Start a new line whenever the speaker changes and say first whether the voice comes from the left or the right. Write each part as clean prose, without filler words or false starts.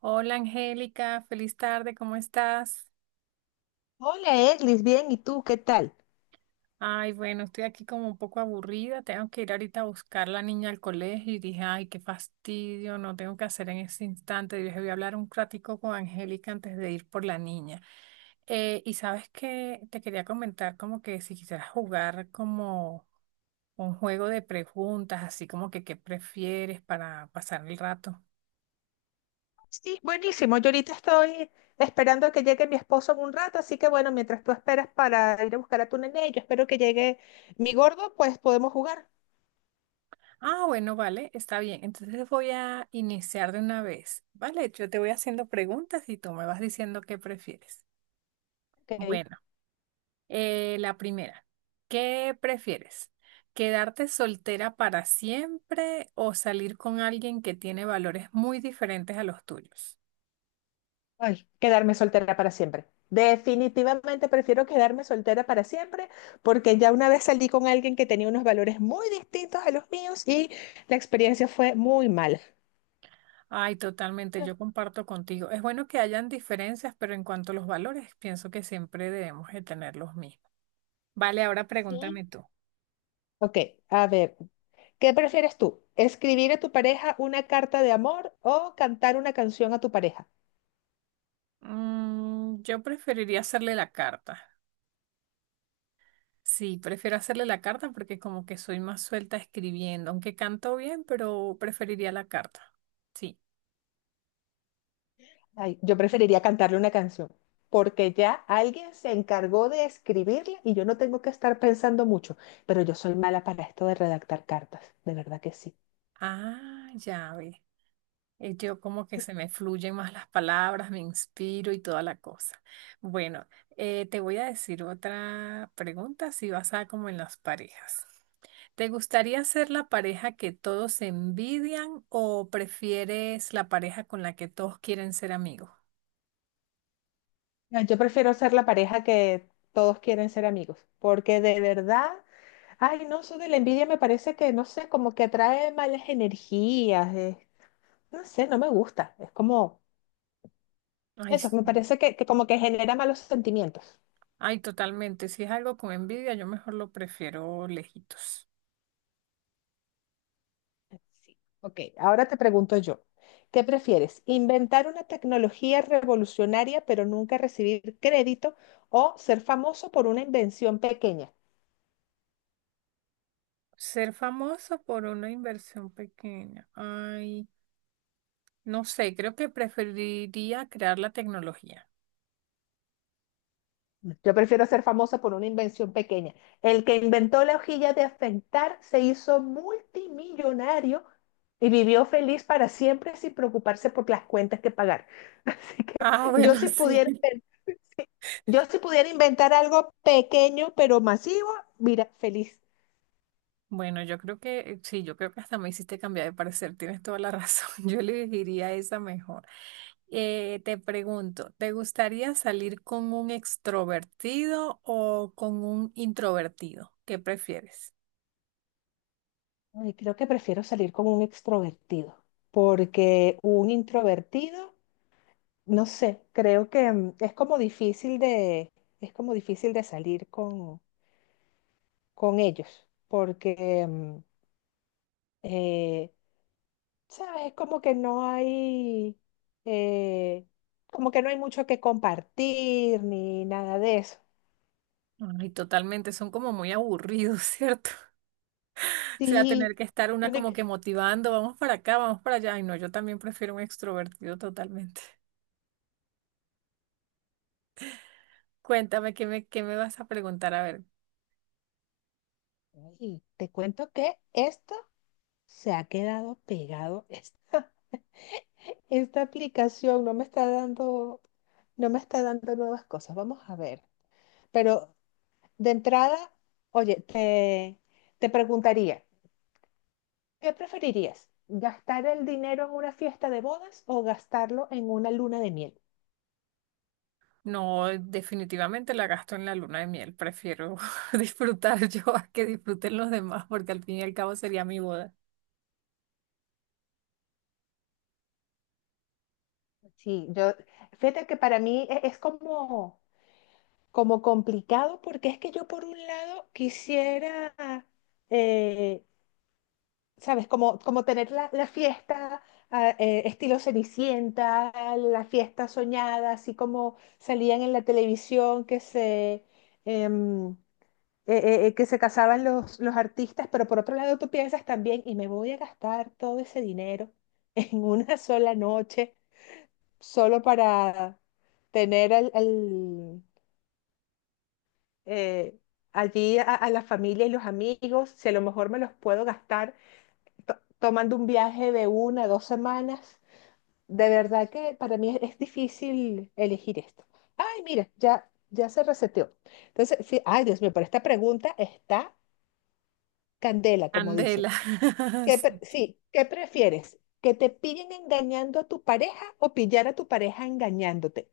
right: Hola Angélica, feliz tarde, ¿cómo estás?
left: Hola, Edlis, bien, ¿y tú qué tal?
right: Ay, bueno, estoy aquí como un poco aburrida, tengo que ir ahorita a buscar a la niña al colegio y dije, ay, qué fastidio, no tengo que hacer en ese instante. Y dije, voy a hablar un ratico con Angélica antes de ir por la niña. Y sabes que te quería comentar como que si quisieras jugar como un juego de preguntas, así como que qué prefieres para pasar el rato.
left: Sí, buenísimo. Yo ahorita estoy esperando que llegue mi esposo en un rato, así que bueno, mientras tú esperas para ir a buscar a tu nene, yo espero que llegue mi gordo, pues podemos jugar.
right: Ah, bueno, vale, está bien. Entonces voy a iniciar de una vez. Vale, yo te voy haciendo preguntas y tú me vas diciendo qué prefieres.
left: Ok.
right: Bueno, la primera, ¿qué prefieres? ¿Quedarte soltera para siempre o salir con alguien que tiene valores muy diferentes a los tuyos?
left: Ay, quedarme soltera para siempre. Definitivamente prefiero quedarme soltera para siempre, porque ya una vez salí con alguien que tenía unos valores muy distintos a los míos y la experiencia fue muy mala.
right: Ay, totalmente, yo comparto contigo. Es bueno que hayan diferencias, pero en cuanto a los valores, pienso que siempre debemos de tener los mismos. Vale, ahora
left: Sí,
right: pregúntame tú.
left: ok, a ver. ¿Qué prefieres tú? ¿Escribir a tu pareja una carta de amor o cantar una canción a tu pareja?
right: Mm, yo preferiría hacerle la carta. Sí, prefiero hacerle la carta porque como que soy más suelta escribiendo, aunque canto bien, pero preferiría la carta. Sí.
left: Ay, yo preferiría cantarle una canción, porque ya alguien se encargó de escribirla y yo no tengo que estar pensando mucho, pero yo soy mala para esto de redactar cartas, de verdad que sí.
right: Ah, ya ve. Yo como que se me fluyen más las palabras, me inspiro y toda la cosa. Bueno, te voy a decir otra pregunta, si vas a como en las parejas. ¿Te gustaría ser la pareja que todos envidian o prefieres la pareja con la que todos quieren ser amigos?
left: No, yo prefiero ser la pareja que todos quieren ser amigos, porque de verdad, ay, no, eso de la envidia me parece que, no sé, como que atrae malas energías, no sé, no me gusta, es como...
right: Ay,
left: Eso,
right: sí.
left: me parece que como que genera malos sentimientos.
right: Ay, totalmente. Si es algo con envidia, yo mejor lo prefiero lejitos.
left: Sí. Ok, ahora te pregunto yo, ¿qué prefieres? ¿Inventar una tecnología revolucionaria pero nunca recibir crédito o ser famoso por una invención pequeña?
right: Ser famoso por una inversión pequeña. Ay, no sé, creo que preferiría crear la tecnología.
left: Yo prefiero ser famosa por una invención pequeña. El que inventó la hojilla de afeitar se hizo multimillonario y vivió feliz para siempre sin preocuparse por las cuentas que pagar. Así que
right: Ah,
left: yo
right: bueno,
left: si
right: sí.
left: pudiera yo si pudiera inventar algo pequeño pero masivo, mira, feliz.
right: Bueno, yo creo que sí, yo creo que hasta me hiciste cambiar de parecer. Tienes toda la razón. Yo elegiría esa mejor. Te pregunto, ¿te gustaría salir con un extrovertido o con un introvertido? ¿Qué prefieres?
left: Ay, creo que prefiero salir como un extrovertido, porque un introvertido, no sé, creo que es como es como difícil de salir con ellos, porque, eh, ¿sabes? Es como que no hay, eh, como que no hay mucho que compartir ni nada de eso.
right: Ay, totalmente, son como muy aburridos, ¿cierto? O sea, tener
left: Sí,
right: que estar una
left: bueno,
right: como que motivando, vamos para acá, vamos para allá. Ay, no, yo también prefiero un extrovertido totalmente. Cuéntame, ¿qué me vas a preguntar? A ver,
left: ay, te cuento que esto... Se ha quedado pegado esta, aplicación, no me está dando nuevas cosas. Vamos a ver. Pero de entrada, oye, te preguntaría, ¿qué preferirías? ¿Gastar el dinero en una fiesta de bodas o gastarlo en una luna de miel?
right: no, definitivamente la gasto en la luna de miel, prefiero disfrutar yo a que disfruten los demás, porque al fin y al cabo sería mi boda.
left: Sí, fíjate que para mí es como, como complicado porque es que yo por un lado quisiera eh, ¿sabes? Como tener la fiesta estilo Cenicienta, la fiesta soñada, así como salían en la televisión em, que se casaban los artistas, pero por otro lado tú piensas también, y me voy a gastar todo ese dinero en una sola noche solo para tener eh, allí a la familia y los amigos, si a lo mejor me los puedo gastar tomando un viaje de una, dos semanas. De verdad que para mí es difícil elegir esto. Ay, mira, ya se reseteó. Entonces, sí, ay, Dios mío, pero esta pregunta está candela, como dicen.
right: Candela. Sí.
left: ¿Qué prefieres? ¿Que te pillen engañando a tu pareja o pillar a tu pareja engañándote?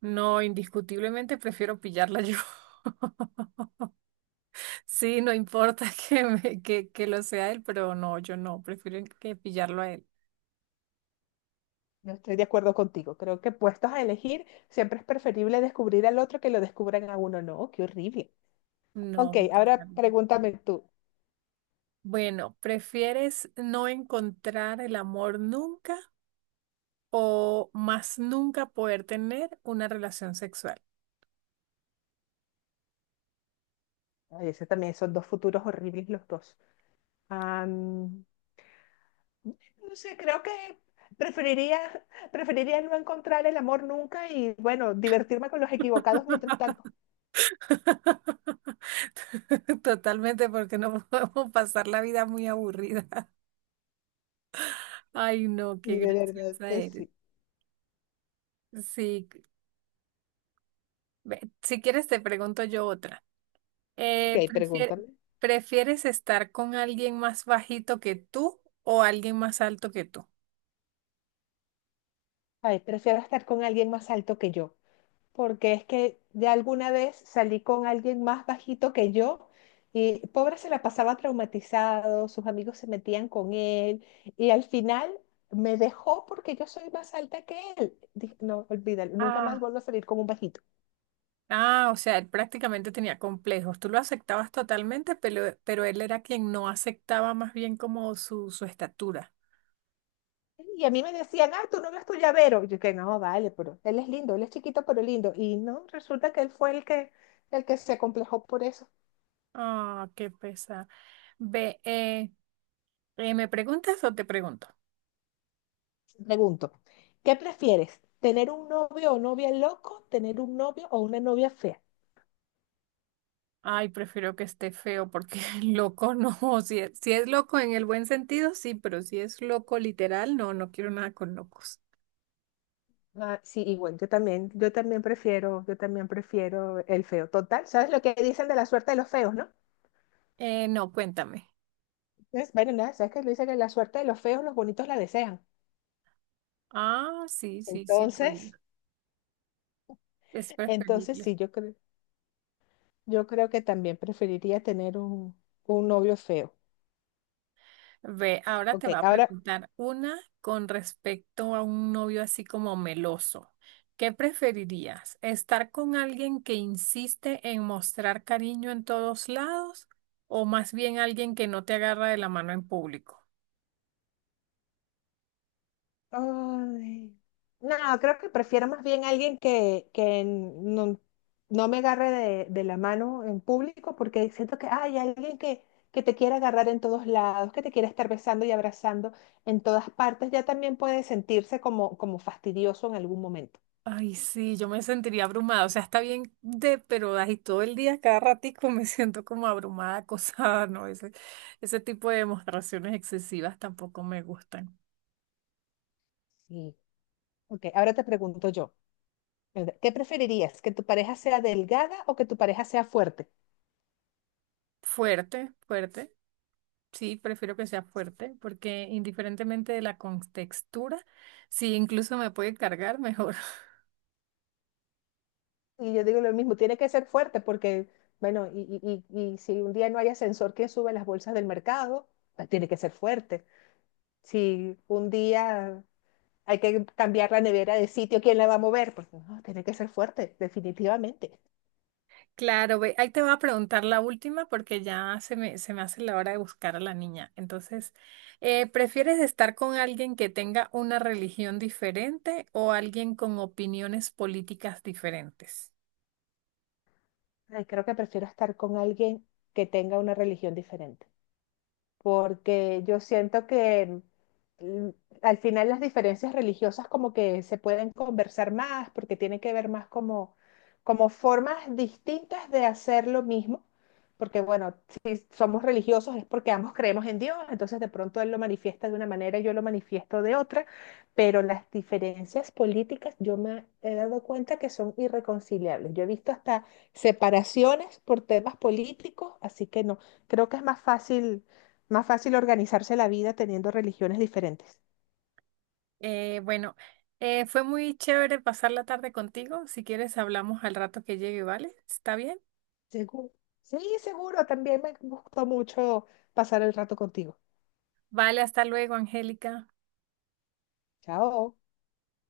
right: No, indiscutiblemente prefiero pillarla yo. Sí, no importa que lo sea él, pero no, yo no, prefiero que pillarlo a él.
left: No estoy de acuerdo contigo. Creo que puestos a elegir, siempre es preferible descubrir al otro que lo descubran a uno. No, qué horrible.
right: No.
left: Ok,
right: Yo
left: ahora
right: también.
left: pregúntame tú.
right: Bueno, ¿prefieres no encontrar el amor nunca o más nunca poder tener una relación sexual?
left: Ay, ese también, esos dos futuros horribles los dos. Am, no sé, creo que preferiría, preferiría no encontrar el amor nunca y, bueno, divertirme con los equivocados mientras tanto.
right: Totalmente, porque no podemos pasar la vida muy aburrida. Ay, no, qué
left: Y de verdad
right: graciosa
left: que
right: eres.
left: sí.
right: Sí, ve, si quieres te pregunto yo otra.
left: Ok,
right: Eh, prefier-
left: pregúntame.
right: ¿Prefieres estar con alguien más bajito que tú o alguien más alto que tú?
left: Ay, prefiero estar con alguien más alto que yo, porque es que de alguna vez salí con alguien más bajito que yo y pobre se la pasaba traumatizado, sus amigos se metían con él y al final me dejó porque yo soy más alta que él. Dije, no, olvídalo, nunca más
right: Ah.
left: vuelvo a salir con un bajito.
right: Ah, o sea, él prácticamente tenía complejos. Tú lo aceptabas totalmente, pero él era quien no aceptaba más bien como su estatura.
left: Y a mí me decían, ah, tú no ves tu llavero. Y yo que no, vale, pero él es lindo, él es chiquito pero lindo. Y no, resulta que él fue el que se complejó por eso.
right: Ah, qué pesar. Ve, ¿me preguntas o te pregunto?
left: Pregunto, ¿qué prefieres? ¿Tener un novio o novia loco? ¿Tener un novio o una novia fea?
right: Ay, prefiero que esté feo porque loco no. Si es loco en el buen sentido, sí, pero si es loco literal, no, no quiero nada con locos.
left: Ah, sí, igual, yo también, yo también prefiero el feo. Total, ¿sabes lo que dicen de la suerte de los feos, no?
right: No, cuéntame.
left: Entonces, bueno, nada, ¿sabes que dicen que la suerte de los feos, los bonitos la desean?
right: Ah, sí, sí, sí, lo oí.
left: Entonces,
right: Es
left: entonces
right: preferible.
left: sí, yo creo que también preferiría tener un novio feo.
right: Ve, ahora te
left: Ok,
right: va a
left: ahora
right: preguntar una con respecto a un novio así como meloso. ¿Qué preferirías? ¿Estar con alguien que insiste en mostrar cariño en todos lados o más bien alguien que no te agarra de la mano en público?
left: ay. No, creo que prefiero más bien alguien que no, no me agarre de la mano en público porque siento que hay alguien que te quiere agarrar en todos lados, que te quiere estar besando y abrazando en todas partes, ya también puede sentirse como, como fastidioso en algún momento.
right: Ay, sí, yo me sentiría abrumada. O sea, está bien de, pero ahí todo el día, cada ratico me siento como abrumada, acosada, ¿no? Ese tipo de demostraciones excesivas tampoco me gustan.
left: Sí. Ok, ahora te pregunto yo, ¿qué preferirías? ¿Que tu pareja sea delgada o que tu pareja sea fuerte?
right: Fuerte, fuerte. Sí, prefiero que sea fuerte, porque indiferentemente de la contextura, sí, incluso me puede cargar mejor.
left: Y yo digo lo mismo, tiene que ser fuerte porque, bueno, y si un día no hay ascensor que sube las bolsas del mercado, pues tiene que ser fuerte. Si un día hay que cambiar la nevera de sitio, ¿quién la va a mover? Pues no, tiene que ser fuerte, definitivamente.
right: Claro, ve, ahí te voy a preguntar la última porque se me hace la hora de buscar a la niña. Entonces, ¿prefieres estar con alguien que tenga una religión diferente o alguien con opiniones políticas diferentes?
left: Ay, creo que prefiero estar con alguien que tenga una religión diferente, porque yo siento que mm, al final las diferencias religiosas como que se pueden conversar más, porque tiene que ver más como, como formas distintas de hacer lo mismo, porque bueno, si somos religiosos es porque ambos creemos en Dios, entonces de pronto Él lo manifiesta de una manera y yo lo manifiesto de otra, pero las diferencias políticas yo me he dado cuenta que son irreconciliables. Yo he visto hasta separaciones por temas políticos, así que no, creo que es más fácil organizarse la vida teniendo religiones diferentes.
right: Eh, bueno, fue muy chévere pasar la tarde contigo. Si quieres, hablamos al rato que llegue, ¿vale? ¿Está bien?
left: Seguro. Sí, seguro, también me gustó mucho pasar el rato contigo.
right: Vale, hasta luego, Angélica.
left: Chao.